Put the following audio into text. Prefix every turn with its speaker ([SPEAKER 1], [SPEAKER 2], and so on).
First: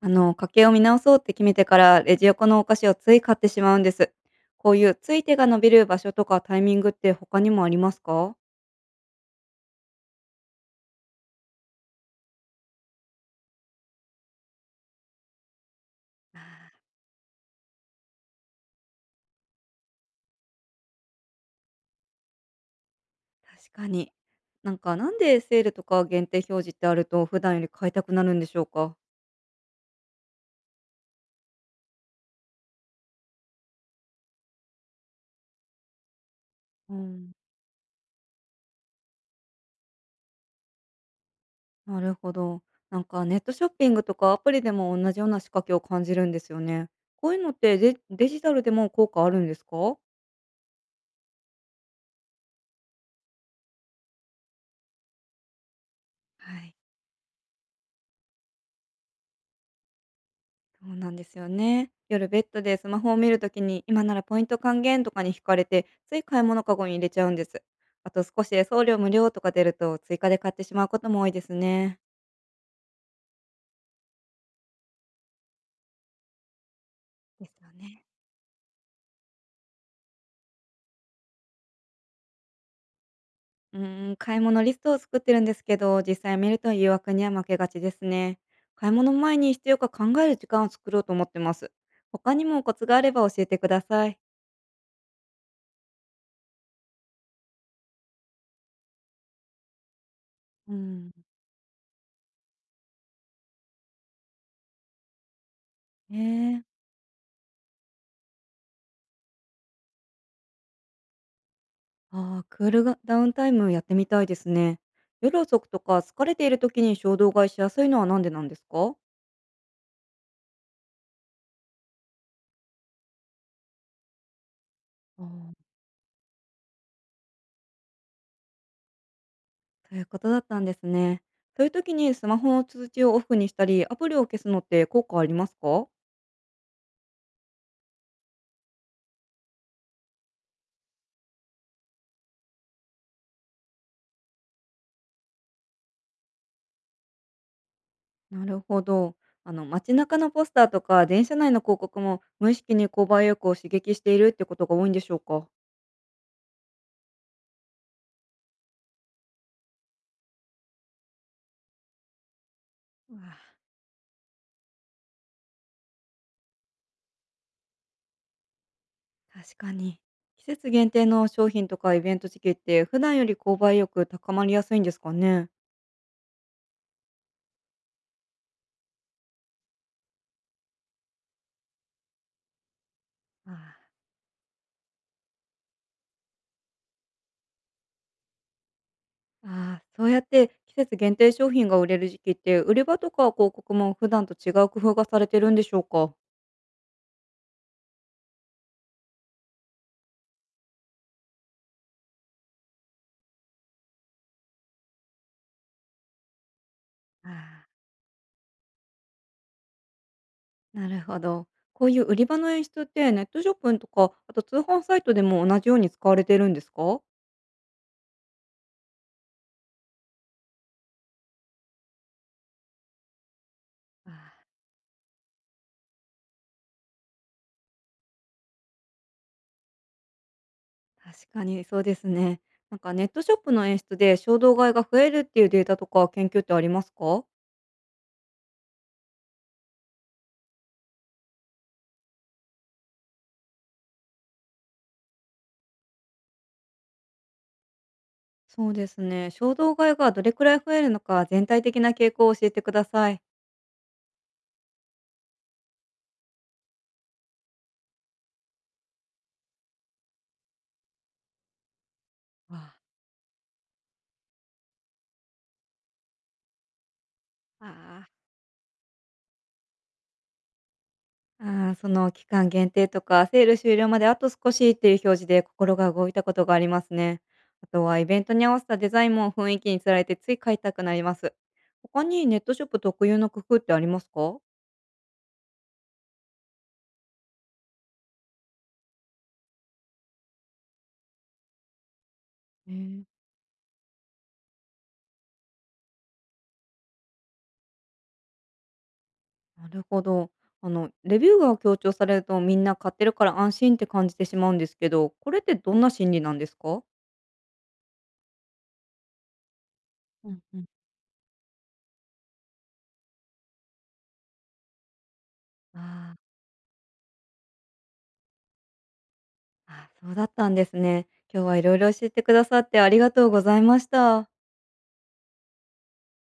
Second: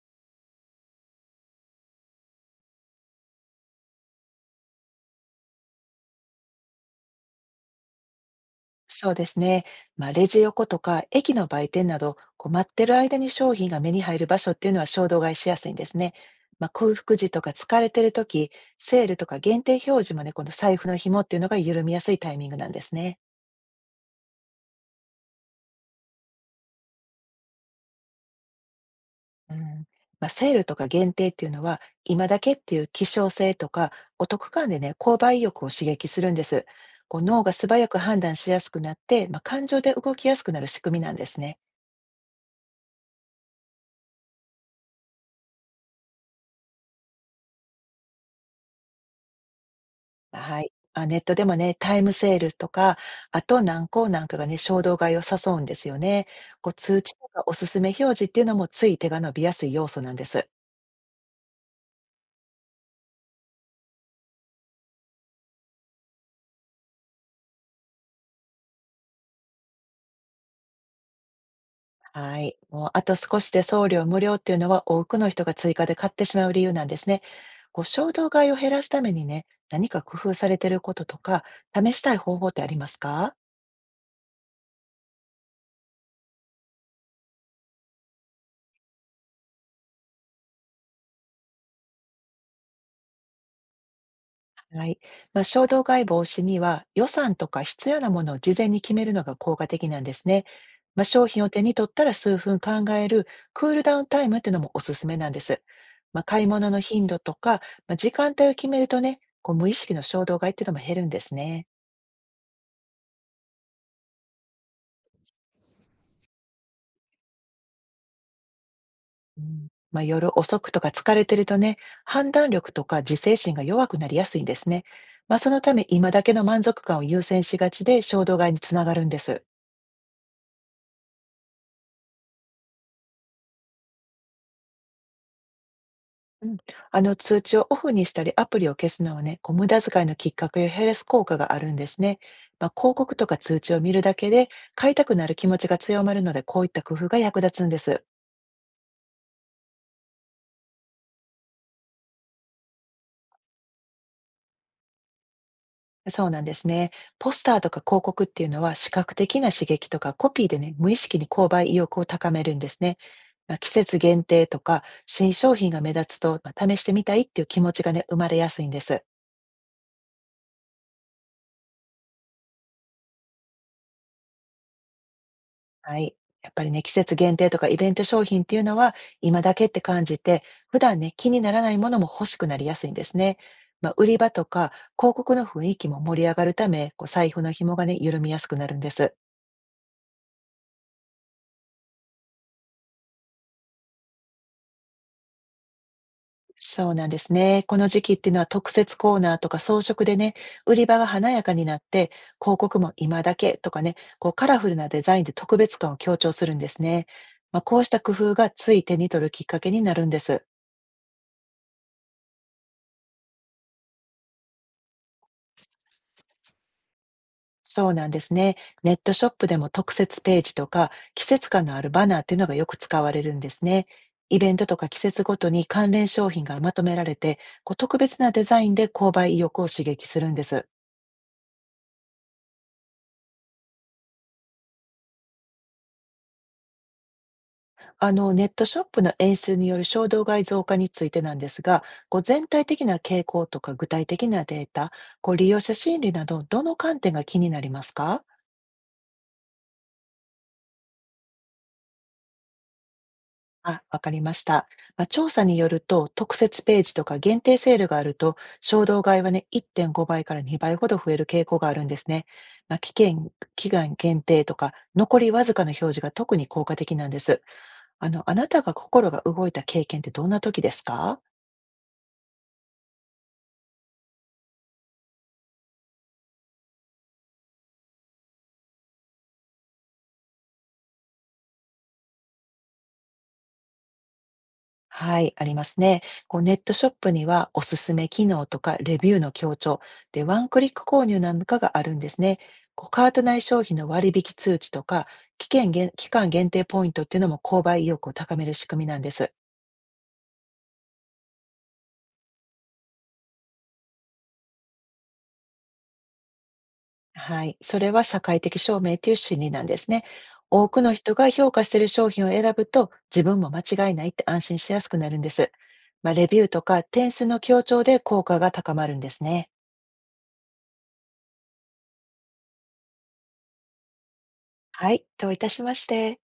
[SPEAKER 1] 家計を見直そうって決めてからレジ横のお菓子をつい買ってしまうんです。こういうつい手が伸びる場所とかタイミングって他にもありますか？
[SPEAKER 2] そうですね。レジ横とか駅の売店など、待ってる間に商品が目に入る場所っていうのは衝動買いしやすいんですね。
[SPEAKER 1] あ
[SPEAKER 2] 空腹時とか疲れてる時、セールとか限定表示もね、この財布の紐っていうのが緩みやすいタイミングなんですね。
[SPEAKER 1] ー、確かに。なんかなんでセールとか限定表示ってあると普段より買いたくなるんでしょうか？
[SPEAKER 2] うん。セールとか限定っていうのは、今だけっていう希少性とか、お得感でね、購買意欲を刺激するんです。
[SPEAKER 1] うん。
[SPEAKER 2] 脳が素早く判断しやすくなって、感情で動きやすくなる仕組みなんですね。
[SPEAKER 1] なるほど。なんかネットショッピングとかアプリでも同じような仕掛けを感じるんですよね。こういうのってデジタルでも効果あるんですか？
[SPEAKER 2] はい。あ、ネットでもね、タイムセールとか、あと何個なんかがね、衝動買いを誘うんですよね。
[SPEAKER 1] はい。
[SPEAKER 2] 通知とかおすすめ表示っていうのもつい手が伸びやすい要素なんです。
[SPEAKER 1] そうなんですよね。夜ベッドでスマホを見るときに今ならポイント還元とかに惹かれてつい買い物かごに入れちゃうんです。あと少しで送料無料とか出ると追加で買ってしまうことも多いですね。
[SPEAKER 2] はい。もうあと少しで送料無料っていうのは多くの人が追加で買ってしまう理由なんですね。
[SPEAKER 1] ですよね。
[SPEAKER 2] 衝動買いを減らすためにね、何か工夫されてることとか、試したい方法ってありますか？
[SPEAKER 1] うーん、買い物リストを作ってるんですけど実際見ると誘惑には負けがちですね。買い物前に必要か考える時間を作ろうと思ってます。他にもコツがあれば教えてください。
[SPEAKER 2] はい。衝動買い防止には予算とか必要なものを事前に決めるのが効果的なんですね。
[SPEAKER 1] うん。
[SPEAKER 2] 商品を手に取ったら数分考えるクールダウンタイムっていうのもおすすめなんです。買い
[SPEAKER 1] ね
[SPEAKER 2] 物
[SPEAKER 1] え。
[SPEAKER 2] の頻度とか、時間帯を決めるとね、無意識の衝動買いっていうのも減るんですね。
[SPEAKER 1] ああ、クールがダウンタイムやってみたいですね。夜遅くとか疲れている時に衝動買いしやすいのはなんでなんですか？
[SPEAKER 2] うん、夜遅くとか疲れてるとね、判断力とか自制心が弱くなりやすいんですね。
[SPEAKER 1] あ
[SPEAKER 2] そ
[SPEAKER 1] ー。
[SPEAKER 2] のため今だけの満足感を優先しがちで衝動買いにつながるんです。
[SPEAKER 1] ということだったんですね。そういう時にスマホの通知をオフにしたり、アプリを消すのって効果ありますか？
[SPEAKER 2] うん、あの通知をオフにしたりアプリを消すのはね、無駄遣いのきっかけを減らす効果があるんですね。広告とか通知を見るだけで買いたくなる気持ちが強まるので、こういった工夫が役立つんです。
[SPEAKER 1] なるほど。あの街中のポスターとか電車内の広告も無意識に購買意欲を刺激しているってことが多いんでしょうか？
[SPEAKER 2] そうなんですね。ポスターとか広告っていうのは視覚的な刺激とかコピーでね、無意識に購買意欲を高めるんですね。
[SPEAKER 1] うわ。
[SPEAKER 2] 季節限定とか新商品が目立つと、試してみたいっていう気持ちがね、生まれやすいんです。
[SPEAKER 1] あ、確かに。季節限定の商品とかイベント時期って普段より購買意欲高まりやすいんですかね？
[SPEAKER 2] はい。やっぱりね、季節限定とかイベント商品っていうのは、今だけって感じて、普段ね、気にならないものも欲しくなりやすいんですね。
[SPEAKER 1] あー。
[SPEAKER 2] 売り場とか広告の雰囲気も盛り上がるため、財布の紐がね、緩みやすくなるんです。
[SPEAKER 1] ああ、そうやって季節限定商品が売れる時期って、売り場とか広告も普段と違う工夫がされてるんでしょうか？
[SPEAKER 2] そうなんですね。この時期っていうのは特設コーナーとか装飾でね、売り場が華やかになって、広告も今だけとかね、カラフルなデザインで特別感を強調するんですね。
[SPEAKER 1] あ
[SPEAKER 2] こ
[SPEAKER 1] あ。
[SPEAKER 2] うした工夫がつい手に取るきっかけになるんです。
[SPEAKER 1] なるほど。こういう売り場の演出って、ネットショップとか、あと通販サイトでも同じように使われてるんですか？
[SPEAKER 2] そうなんですね。ネットショップでも特設ページとか季節感のあるバナーっていうのがよく使われるんですね。
[SPEAKER 1] あ
[SPEAKER 2] イ
[SPEAKER 1] あ。
[SPEAKER 2] ベントとか季節ごとに関連商品がまとめられて、特別なデザインで購買意欲を刺激するんです。
[SPEAKER 1] 確かにそうですね。なんかネットショップの演出で衝動買いが増えるっていうデータとか研究ってありますか？
[SPEAKER 2] あの、ネットショップの演出による衝動買い増加についてなんですが、全体的な傾向とか具体的なデータ、利用者心理など、どの観点が気になりますか？
[SPEAKER 1] そうですね。衝動買いがどれくらい増えるのか、全体的な傾向を教えてください。
[SPEAKER 2] あ、わかりました。調査によると、特設ページとか限定セールがあると、衝動買いはね、1.5倍から2倍ほど増える傾向があるんですね。
[SPEAKER 1] わ
[SPEAKER 2] 期間限定とか、残りわずかの表示が特に効果的なんです。
[SPEAKER 1] あ。あ
[SPEAKER 2] あ
[SPEAKER 1] あ。
[SPEAKER 2] の、あなたが心が動いた経験ってどんな時ですか？
[SPEAKER 1] ああ、その期間限定とか、セール終了まであと少しっていう表示で心が動いたことがありますね。あとはイベントに合わせたデザインも雰囲気につられてつい買いたくなります。他にネットショップ特有の工夫ってありますか？
[SPEAKER 2] はい、ありますね。ネットショップにはおすすめ機能とかレビューの強調でワンクリック購入なんかがあるんですね。
[SPEAKER 1] えー。
[SPEAKER 2] カート内消費の割引通知とか期間限定ポイントっていうのも購買意欲を高める仕組みなんです。
[SPEAKER 1] なるほど。レビューが強調されるとみんな買ってるから安心って感じてしまうんですけど、これってどんな心理なんですか？
[SPEAKER 2] はい、それは社会的証明という心理なんですね。
[SPEAKER 1] うんうん。
[SPEAKER 2] 多くの人が評価している商品を選ぶと自分も間違いないって安心しやすくなるんです。
[SPEAKER 1] あ
[SPEAKER 2] レ
[SPEAKER 1] ー。
[SPEAKER 2] ビューとか点数の強調で効果が高まるんですね。
[SPEAKER 1] あー、そうだったんですね。今日はいろいろ教えてくださってありがとうございました。
[SPEAKER 2] はい、どういたしまして。